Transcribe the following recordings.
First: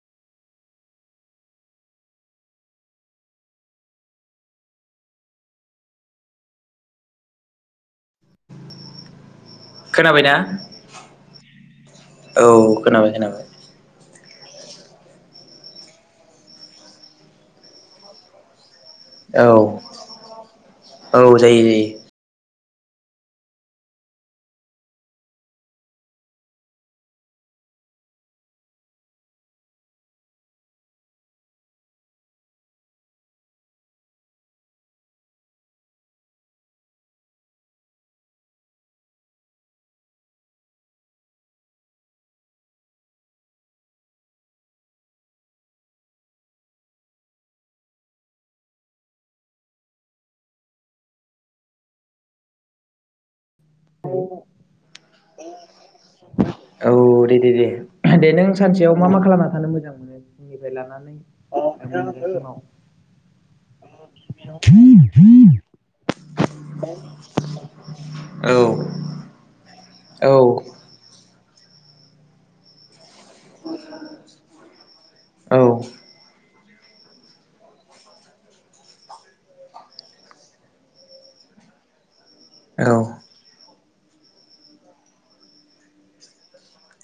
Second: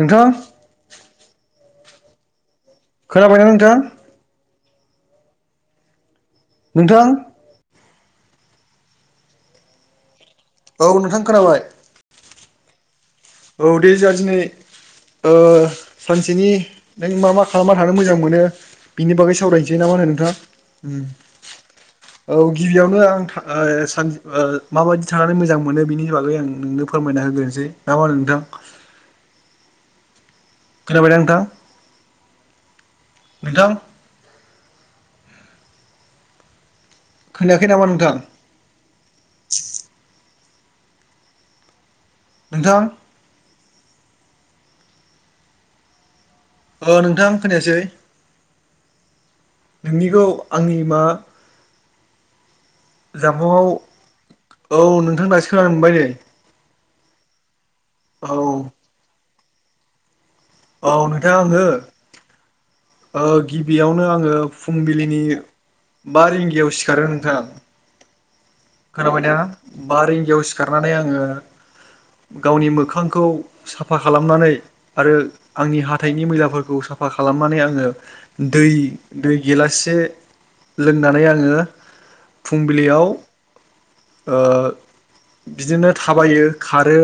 नोंथां खोनाबायना नोंथां नोंथां खोनाबायना औ नोंथां खोनाबाय । औ खोनाबाय खोनाबाय औ दे जोहा दिनै ओ सानसेनि नों मा मा खालामना थानो मोजां मोनो बिनि बागै औ सावरायसै ना मा होनो नोंथां उम औ जायो जायो औ गिबियावनो आं था ओ सानजु माबायदि थानानै मोजां मोनो बिनि बागै आं नोंनो फोरमायना होग्रोनोसै । ना मा होनो नोंथां खोना बायना नोंथां नोंथां खोनायाखै नामा नोंथां नोंथां औ नोंथां खोनायासै नोंनिखौ आंनि मा नआव औ नोंथां दासो खोनानो मोनबाय नै । औ दे दे दे दे नों सानसेयाव मा मा खालामना थानो मोजां मोनो फुंनिफ्राय औ लानानै नोंथां आङो ओ [unintelligible] [inaudible] ओ गिबियावनो आङो फुंबिलिनि बा रिंगायाव सिखारो नोंथां । औ खोनाबायदा बा औ रिंगायाव सिखारनानै आङो गावनि मोखां खौ साफा खालामनानै आरो औ आंनि हाथाइनि मैलाफोर खौ साफा खालामनानै आङो दै दै गेलाससे लोंनानै आङो औ फुंबिलियाव ओ बिदिनो थाबायो, खारो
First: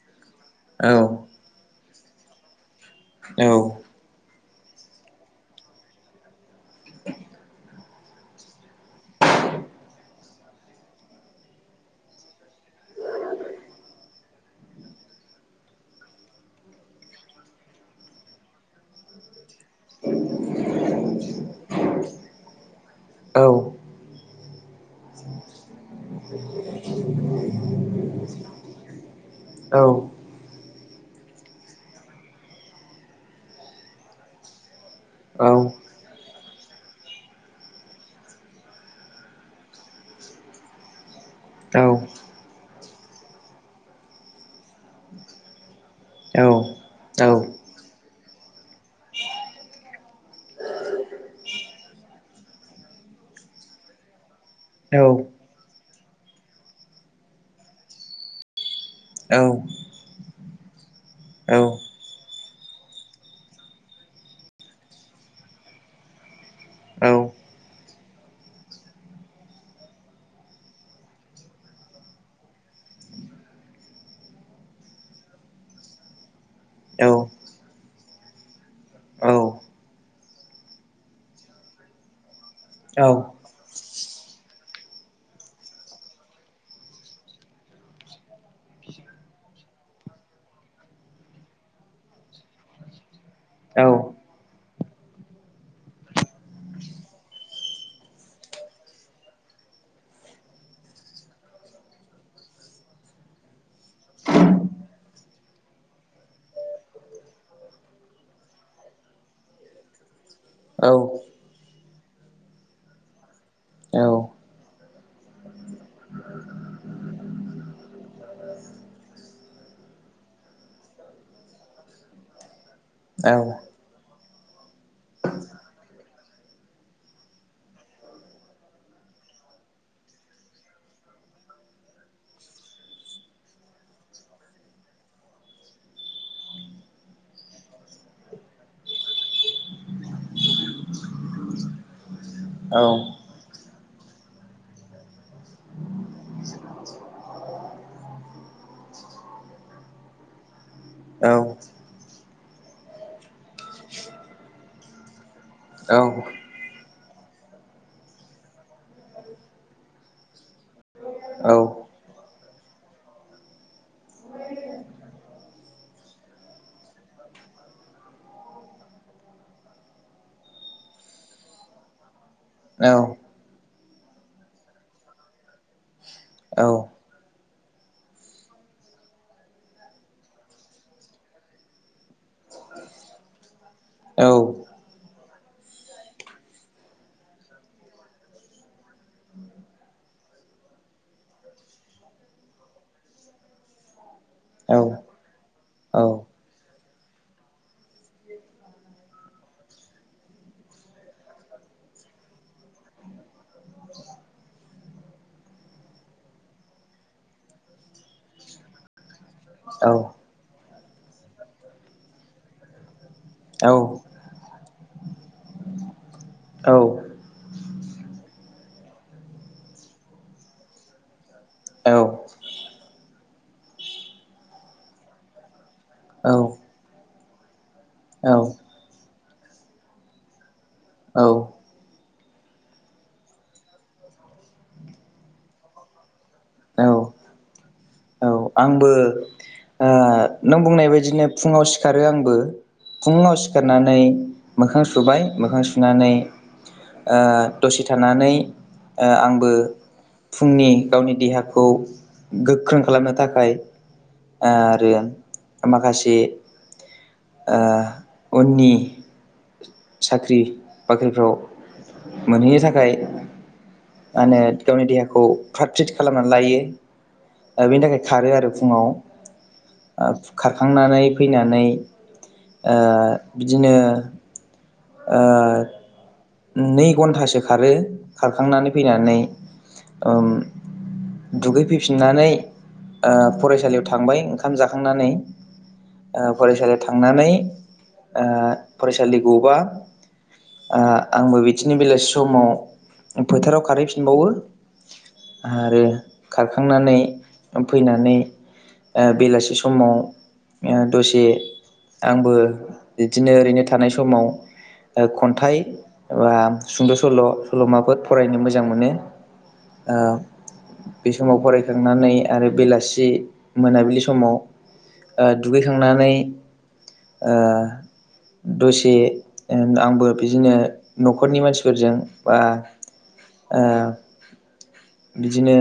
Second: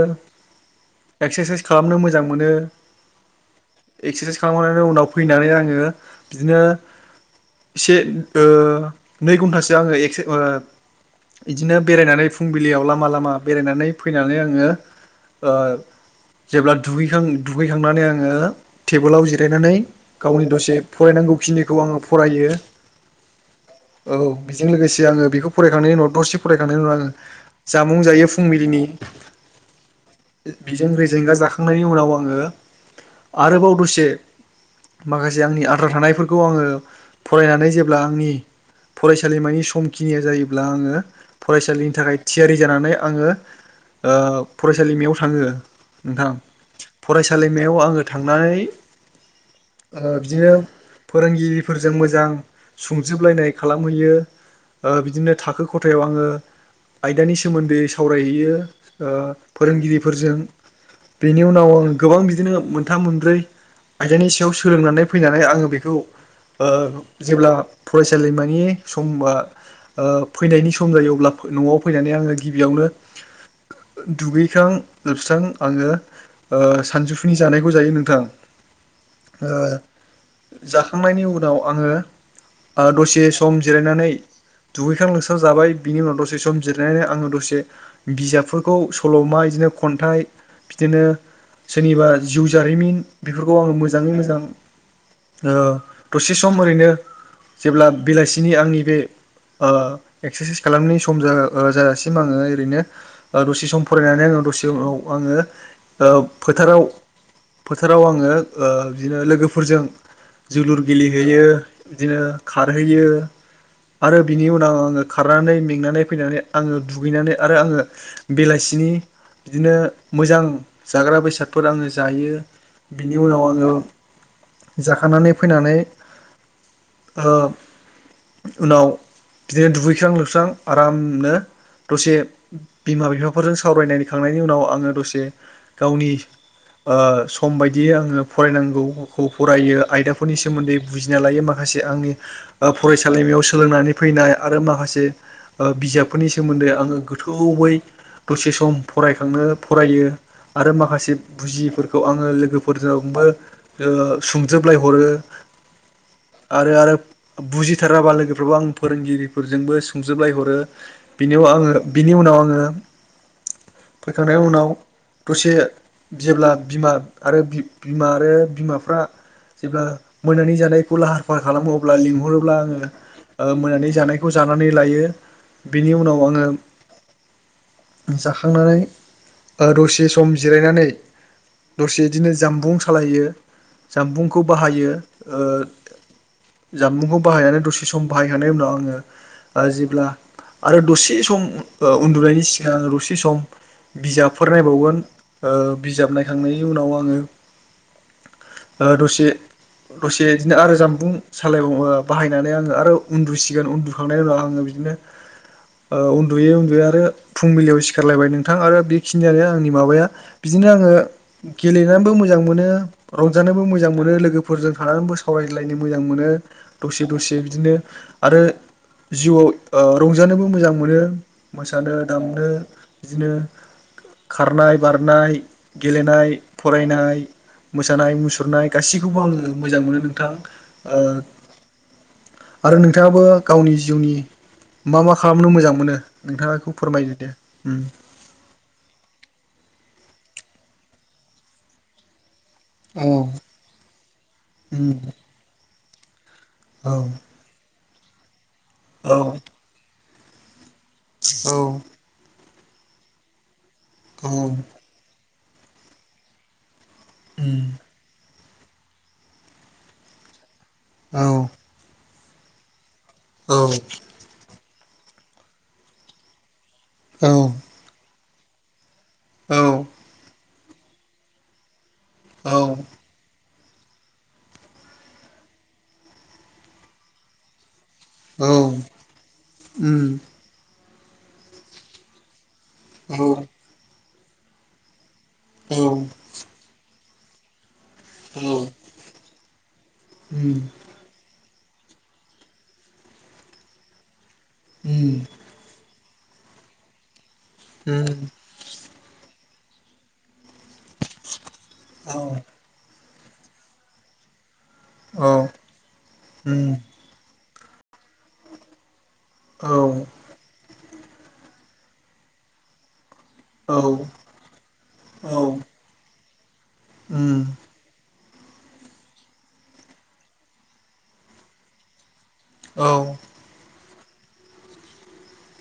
औ एक्सारसाइस खालामनो मोजां मोनो । औ खालामखांनायनि उनाव फैनानै आङो बिदिनो एसे ओ नै घन्टासो आङो एक्से ओ इदिनो बेरायनानै फुंबिलियाव लामा लामा बेरायनानै फैनानै आङो ओ जेब्ला दुगैखां दुगैखांनानै आङो टेबोलाव जिरायनानै गावनि दसे फरायना नांगौखिनिखौ आङो फरायो । औ औ बेजों लोगोसे आङो बेखौ फरायखांनायनि उनाव दसे फरायखांनायनि उनाव आङो जामुं जायो फुंबिलिनि औ बिजों रेजेंगा जाखांनायनि उनाव आङो आरोबाव दसे माखासे औ आंनि आद्रा औ थानायफोरखौ आङो फरायनानै जेब्ला आंनि फरायसालिमानि समखिनिया जायोब्ला आङो औ फरायसालिनि औ थाखाय थियारि जानानै आङो ओ फरायसालिमायाव थाङो नोंथां फरायसालिमायाव आङो थांनानै ओ बिदिनो फोरोंगिरिफोरजों मोजां संजोबलायनाय खालामहैयो ओ बिदिनो थाखो ख खथायाव आङो आयदानि सोमोन्दै सावरायहैयो ओ फोरोंगिरिफोरजों बेनि उनाव आं गोबां बिदिनो मोनथाम मोनब्रै आयदानि सायाव सोलोंनानै फैनानै आङो बेखौ ओ जेब्ला फरायसालिमानि समा ओ फैनायनि सम जायो अब्ला न'आव फैनानै आङो गिबियावनो दुगैखां लोबस्रां आङो ओ सानजौफुनि जानायखौ जायो नोंथां ओ जाखांनायनि उनाव आङो ओ दसे सम जिरायनानै दुगैखां सां जाबाय बिनि उनाव दसे सम जिरनानै आङो दसे बिजाबफोरखौ सल'मा बिदिनो खन्थाइ बिदिनो सोरनिबा जिउ जारिमिन बेफोरखौ आङो मोजाङै मोजां ओ दसे सम ओरैनो जेब्ला बेलासिनि आंनि बे आ एक्सारसाइस खालामनि सम जा ओ जाजासिम आङो ओरैनो ओ दसे सम फरायनानै आङो दसे उनाव आङो ओ फोथाराव फोथाराव आङो ओ बिदिनो लोगोफोरजों जोलुर गेलेहैयो बिदिनो खारहैयो आरो बिनि उनाव आङो खारनानै मेंनानै फैनानै आङो दुगैनानै आरो आङो बेलासिनि बिदिनो मोजां जाग्रा बेसादफोर आङो जायो बिनि उनाव आङो जाखांनानै फैनानै ओ उनाव बिदिनो दुगै सां लोबस्रां आरामनो दसे बिमा बिफाफोरजों सावरायलायखांनायनि उनाव आङो दसे गावनि ओ सम बायदियै आङो फरायनांगौखौ फरायो आयदाफोरनि सोमोन्दै बुजिना लायो माखासे से आंनि फरायसालिमायाव सोलोंनानै फैनाय आरो माखासे ओ बिजाबफोरनि सोमोन्दै आङो गोथौयै दसे सम फरायखांनो फरायो आरो माखासे बुजिफोरखौ आङो लोगोफोरजोंबो ओ सुंजोबलायहरो [unintelligible] [inaudible] आरो आरो बुजिथाराबा लोगोफ्राराबो आं फोरोंगिरिफोरजोंबो सुंजोबलायहरो बिनिआव औ आङो बिनि उनाव आङो फैखांनाय उनाव दसे जेब्ला बिमा आरो बि--बिमा आरो बिमाफ्रा जेब्ला मोनानि जानायखौ लाहार -फाहार खालामो अब्ला लिंहरो। अबोला औ आङो मोननानै जानायखौ जानानै लायो। बिनि उनाव आङो,,, आंबो जाखांनानै दसे सम जिरायनानै,, दसे बिदिनो जामबुं सालायो जामबुंखौ ओ बाहायो। ओ जानबुंखौ बाहायनानै दसे सम बाहायखांनायनि उनाव आङो जेब्ला,,, आरो दसे सम उन्दुनायनि सिगां दसे सम,, बिजाबफोर नायबावगोन बिजाब नों नायखांनायनि उनाव आङो,, ओ दसे,, दसे बिदिनो आरो जामबुं सालायबावनानै बाहायनानै आङो आरो उन्दुसिगोन उन्दुखांनायनि उनाव आंङो,, आङो बिदिनो,,, उन्दुयै -उन्दुयै आरो फुंबिलियाव सिखारलायबाय नोंथां आरो बेखिनियावनो आंनि माबाया बिदिनो,, बिदिनो आङो गेलोनाबो मोजों मोनो रंजानोबो मोजां मोनो,,, लोगोफोरजों थानानैबो सावरायलायनो मोजां मोनो दसे -दसे बिदिनो आरो,, जिउआव रंजानोबो मोजां मोनो मोसानो -दामनो बिदिनो,, खारनाय -बारनाय, गेलेनाय -फरायनाय मोसानाय- मुसुरनाय गासैखौबो आङो मोजां मोनो नोंथां आरो नोंथाङाबो गावनि,,, जिउनि मा- मा खालामनो मोजां मोनो नोंथाङाखौ फोरमायदोदे औ आंबो नों बुंनाय बायदिनो फुङाव सिखारो आंबो,, फुङाव उम सिखारनानै मोखां सुबाय मोखां सुनानै,, औ दसे थानानै आ औ आंबो फुंनि,, गावनि औ देहाखौ गोख्रों खालामनो थाखाय औ आरो,,, माखासे उम आ, उननि साख्रि- औ बाख्रिफ्राव मोनहैनो थाखाय,, औ! मा होनो गावनि देहाखौ फ्रात -फ्रित खालामनानै लायो ।बेनि थाखाय खारो आरो फुङाव,, औ खारखांनानै फैनानै,, बिदिनो ओ नै घन्टासो खारो,, औ खारखांनानै फैनानै ओ उम दुगैफैफिननानै,, औ औ उम औ उम फरायसालियाव थांबाय ओंखाम जाखांनानै औ औ फरायसालियाव,, थांनानै फरायसालि गरबा,, आंबो बिदिनो बेलासि समाव फोथाराव खारहैफिनबावो आरो खारखांनानै फैनानै बेलासि समाव दसे आंबो बिदिनो ओरैनो थानाय समाव खन्थाइ बा उम सुंद' सल, ' सल'माफोर फरायनो मोजां मोनो। औ ओ बे समाव फरायखांनानै आरो बेलासि,, मोनाबिलि समाव औ दुगैखांनानै,, ओ दसे आंबो बिदिनो न'खरनि मानसिफोरजों बा ओ बिदिनो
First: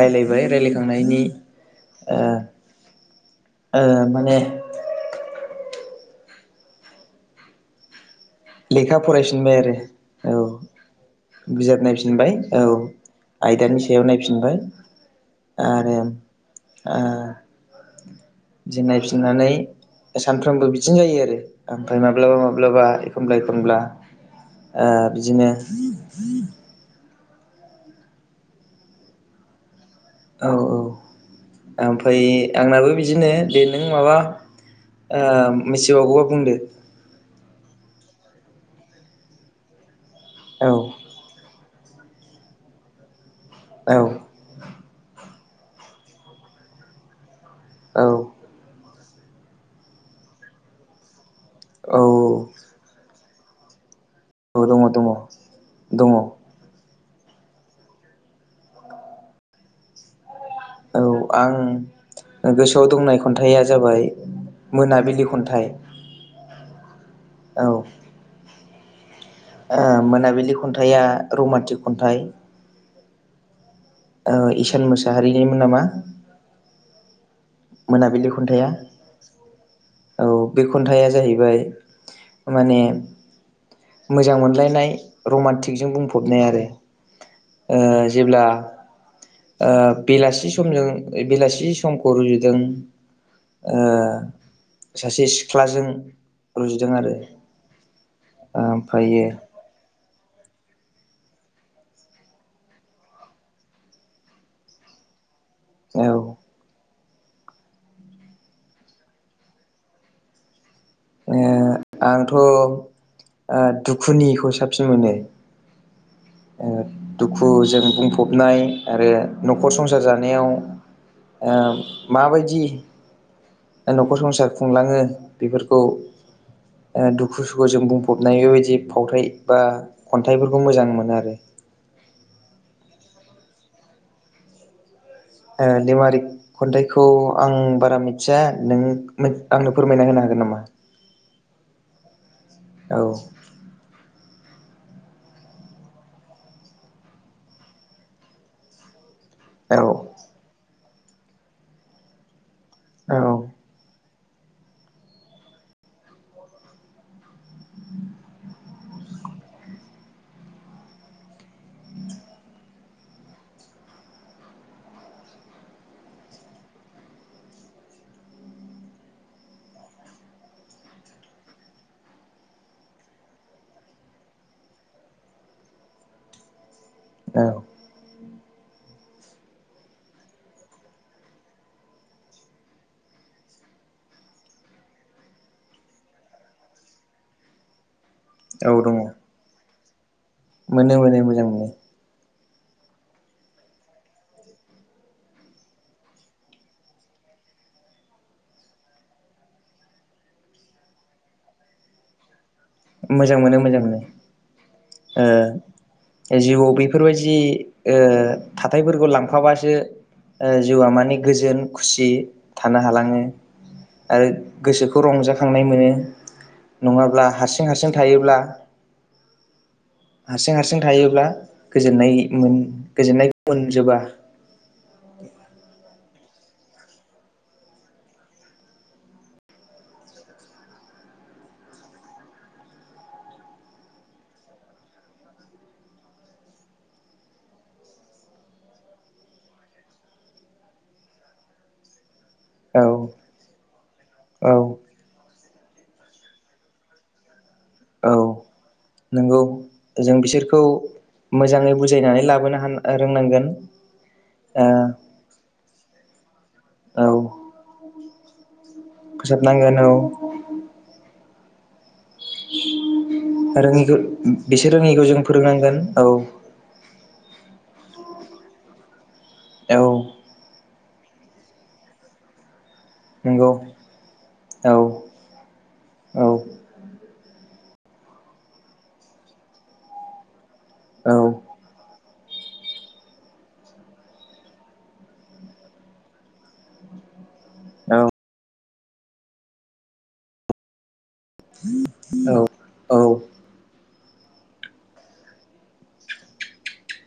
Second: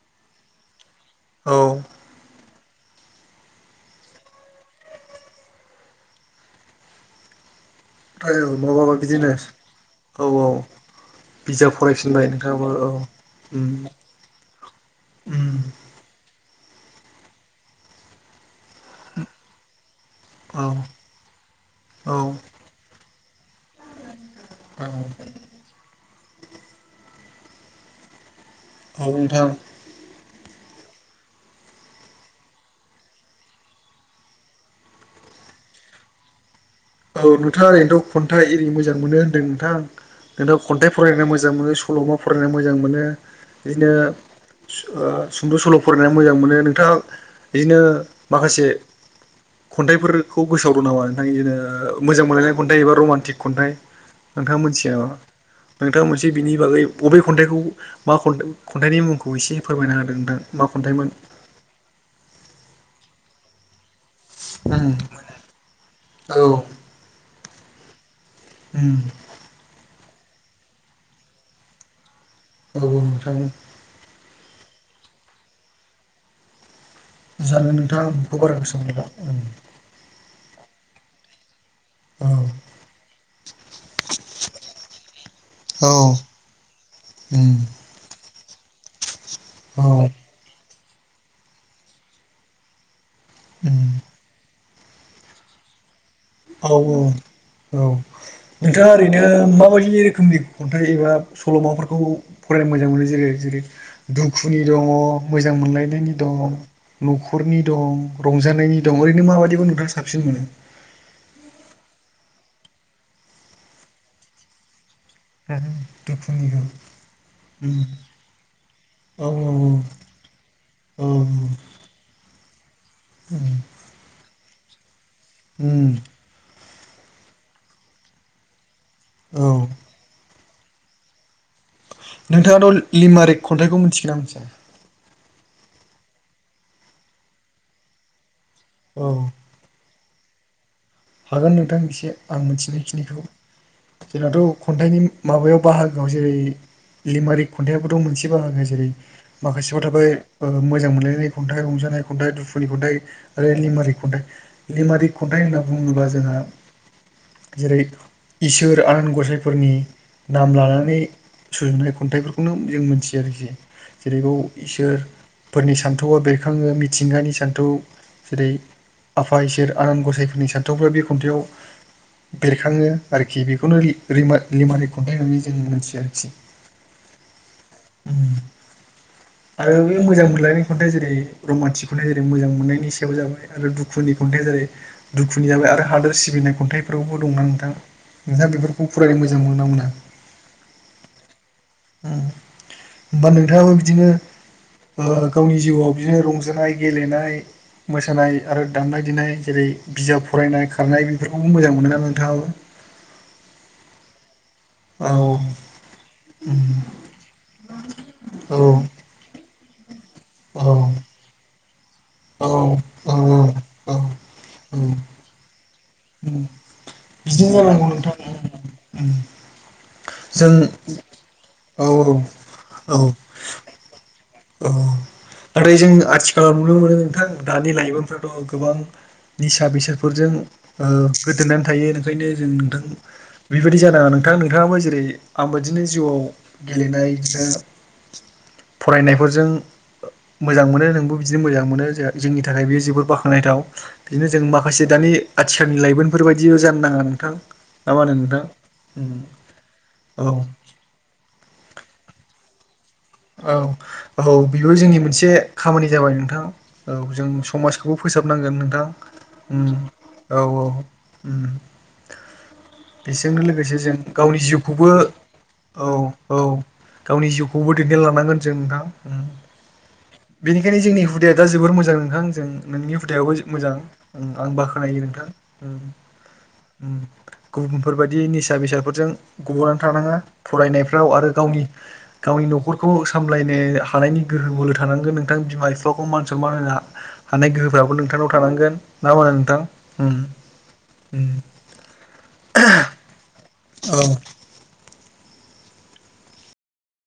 रायलायबाय रायज्लायखांनायनि ओमफ्राय ओ ओ माने, माबाबा लेखा बिदिनो फरायफिनबाय आरो औ बिजाब नायफिनबाय औ आयदानि उम सायाव नायफिनबाय उम आरो नाय फिनानै औ सानफ्रामबो बिदिनो जायो आरो ओमफ्राय औ माब्लाबा -माब्लाबा, एखमब्ला- एखमबा औ होनब्ला बिदिनो हागुन थां,, औ! औ! ओमफ्राय आंनाबो बिदिनो दे नों माबा,, मिथिबावोबोला बुंदो,,, औ नोंथाङा ओरैनोथ' खन्था एरि मोजां मोनो नोंथां नोंथांङा औ खन्थाइ फरायनो मोजां मोनो सल'मा फरायनो मोजां मोनो बिदिनो औ सु ओ सुंद' सल' फरायनायनानै मोजां मोनो नोंथां बिदिनो औ माखासे खन्थाइफोरखौ गोसोआव दं नामा नोंथां इदिनो औ मोजां मोनलायनाय खन्थाइ एबा रमान्टिक खन्थाइ नोंथां दङ मोनसिया दङ औ नोंथां मोनसे दङ बिनि बागै बबे खन्थाइखौ मा खन खन्थाइनि मुंखौ एसे फोरमायनो होदों नोंथां मा औ खन्थाइमोन आं गोसोआव दंनाय खन्थाइया जाबाय मोनाबिलि खन्थाइ औ औ। उम। आ मोनाबिलि खन्थाइया रमान्टिक खन्थाइ [inaudible] ओ इसान मोसाहारिनिमोन नामा? जानो नों थां? मोनाबिलि खन्थाइया औ बे खन्थाइया जाहैबाय औ माने मोजां मोनलायनाय रमान्टिकजों औ बुंफबनाय आरो उम ओ जेब्ला ओ औ बेलासि समजों बेलासि समखौ रुजुदों ओ उम सासे सिख्लाजों औ औ रुजुदों आरो -औ नोंथाङा ओरैनो ओमफ्रायो माबायदि रोखोमनि खन्थाइ एबा सल'माफोरखौ फरायनो मोजां मोनो जेरै जेरै दुखुनि दङ' मोजां औ मोनलायनायनि दं न'खरनि दं रंजानायनि दं ओरैनो माबायदिखौ नोंथाङा साबसिन मोनो ओ आंथ' दुखुनिखौ ओ साबसि [inaudible] ओ दुखुजों उम बुंफबनाय आरो औ न'खर संसार जानायाव औ ओ माबायदि? उम न'खर संसार खुंलाङो बेफोरखौ उम ओ दुखु -सुखुजों बुंफबनाय बेबायदि फावथाइ औ बा खन्थाइफोरखौ मोजां मोनो आरो। नोंथाङाथ' लिमारिक खन्थाइखौ मिथिगोनना मिनथिया? ओ लिमारिक खन्थाइखौ आं बारा मिथिया। नों औ मोद आंनो फोरमायना होनो हागोन नामा? हागोन नोंथां एसे आं औ मोनथिनायखिनिखौ जोंनाथ' खन्थाइनि माबायाव बाहागोआव जेरै लिमारिक खन्थाइयाबोथ' मोनसे बाहागो जेरै औ माखासेयाव थाबाय ओ मोजां मोनलायनाय खन्थाइ रंजानाय खन्थाइ दुखुनि खन्थाइ औ आरो लिमारिक खन्थाइ लिमारिक खन्थाइ होनना बुङोबा जोंहा जेरै इसोर आन गसाइफोरनि नाम लानानै सुजुनाय खन्थाइफोरखौनो जों मोनथियो आरोखि जेरैबाव इसोर फोरनि सान्थौआ बेरखाङो मिथिंगानि सान्थौ जेरै आफा इसोर आनान गसाइख आंनि सान्थौफोर बे खन्थाइयाव बेरखाङो आरोखि बेखौनो लि रिमा लिमालिक खन्थाइ होननानै जों मोनथियो आरोखि। [inaudible] औ। उम। आरो बे मोजां मोनलायनाय खन्थाइ जेरै रमान्टिक खन्थाइ एरै मोजां मोननायनि सायाव जाबाय आरो दुखुनि खन्थाइ जेरै दुखुनि जाबाय आरो हादोर सिबिनाय खन्थाइफ्रावबो दंना नोंथां नोंथाङा औ बेफोरखौ दङ फरायनो मोजां मोनोना मोना? मोनो मोनो मोजां मोनो। होमबा नोंथाङाबो बिदिनो ओ गावनि जिउआव बिदिनो रंजानाय गेलेनाय मोसानाय आरो दामनाय देनाय जेरै बिजाब फरायनाय, खारनाय बेफोरखौबो मोजां मोनो ना नोंथाङाबो? मोजां मोनो मोजां मोनो। औ। ओ जिउआव बेफोरबायदि ओ औ थाथायफोरखौ लांफाबासो ओ जिउआ औ माने गोजोन खुसि औ थानो औ हालाङो। औ आरो औ गोसोखौ रंजाखांनाय मोनो नङाब्ला बिदिनो हारसिं हारसिं जानांगौ हारसिं नोंथां थायोब्ला - जों हारसिं हारसिं थायोब्ला औ औ गोजोननाय मोन औ गोजोननायखौ मोनजोबा। औ नाथाय जों आथिखालाव नुनो मोनो नोंथां दानि लाइमोनफ्राथ' गोबां निसा बेसादफोरजों ओ गोदोनानै थायो ओंखायनो जों नोंथां बेबायदि जानाङा नों नोंथां, नोंथाङाबो जेरै आंबाददिनो जिउआव गेलेनाय ओ फरायनायफोरजों मोजां मोनो नोंबो बिदिनो मोजां मोनो जे जोंनि थाखाय औ बेयो जोबोर बाख्नायथाव बिदिनो जों औ माखासे दानि थिन लाइमोनफोर बायदिल' जानो नाङा नोंथां, ना मा होनो औ नोंथां उम नंगौ जों बिसोरखौ मोजाङै बुजायनानै लाबोनो हानो औ औ बेबो जोंनि मोनसे खामानि जाबाय नोंथां, औ जों समाजखौबो फोसाबनांगोन नोंथां उम औ औ उम बेजोंनो लोगोसे जों रोङिखौ गावनि बिसोर जिउखौबो रोङिखौ जों फोरोंनांगोन औ औ गावनि जिउखौबो दैदेनलांनांगोन जों नोंथां उम औ बेनिखायनो जोंनि हुदाया दा जोबोर मोजां नोंथां जों, नोंनि हुदायावबो नंगौ मोजां ओं आं औ बाख्नायो नोंथां । उम औ उम गुबुनफोरबायदि निसा बेसादफोरजों गब'नानै थानाङा फरायनायफ्राव आरो गाव गावनि गावनि न' न'खरखौ सामलायनो हानायनि गोहो बोलो थानांगोन नोंथां बिमा बिफाखौ मान सनमान होनो हानाय गोहो फोराबो औ नोंथांनाव थानांगोन, ना मा होनो नोंथां? उम औ औ औ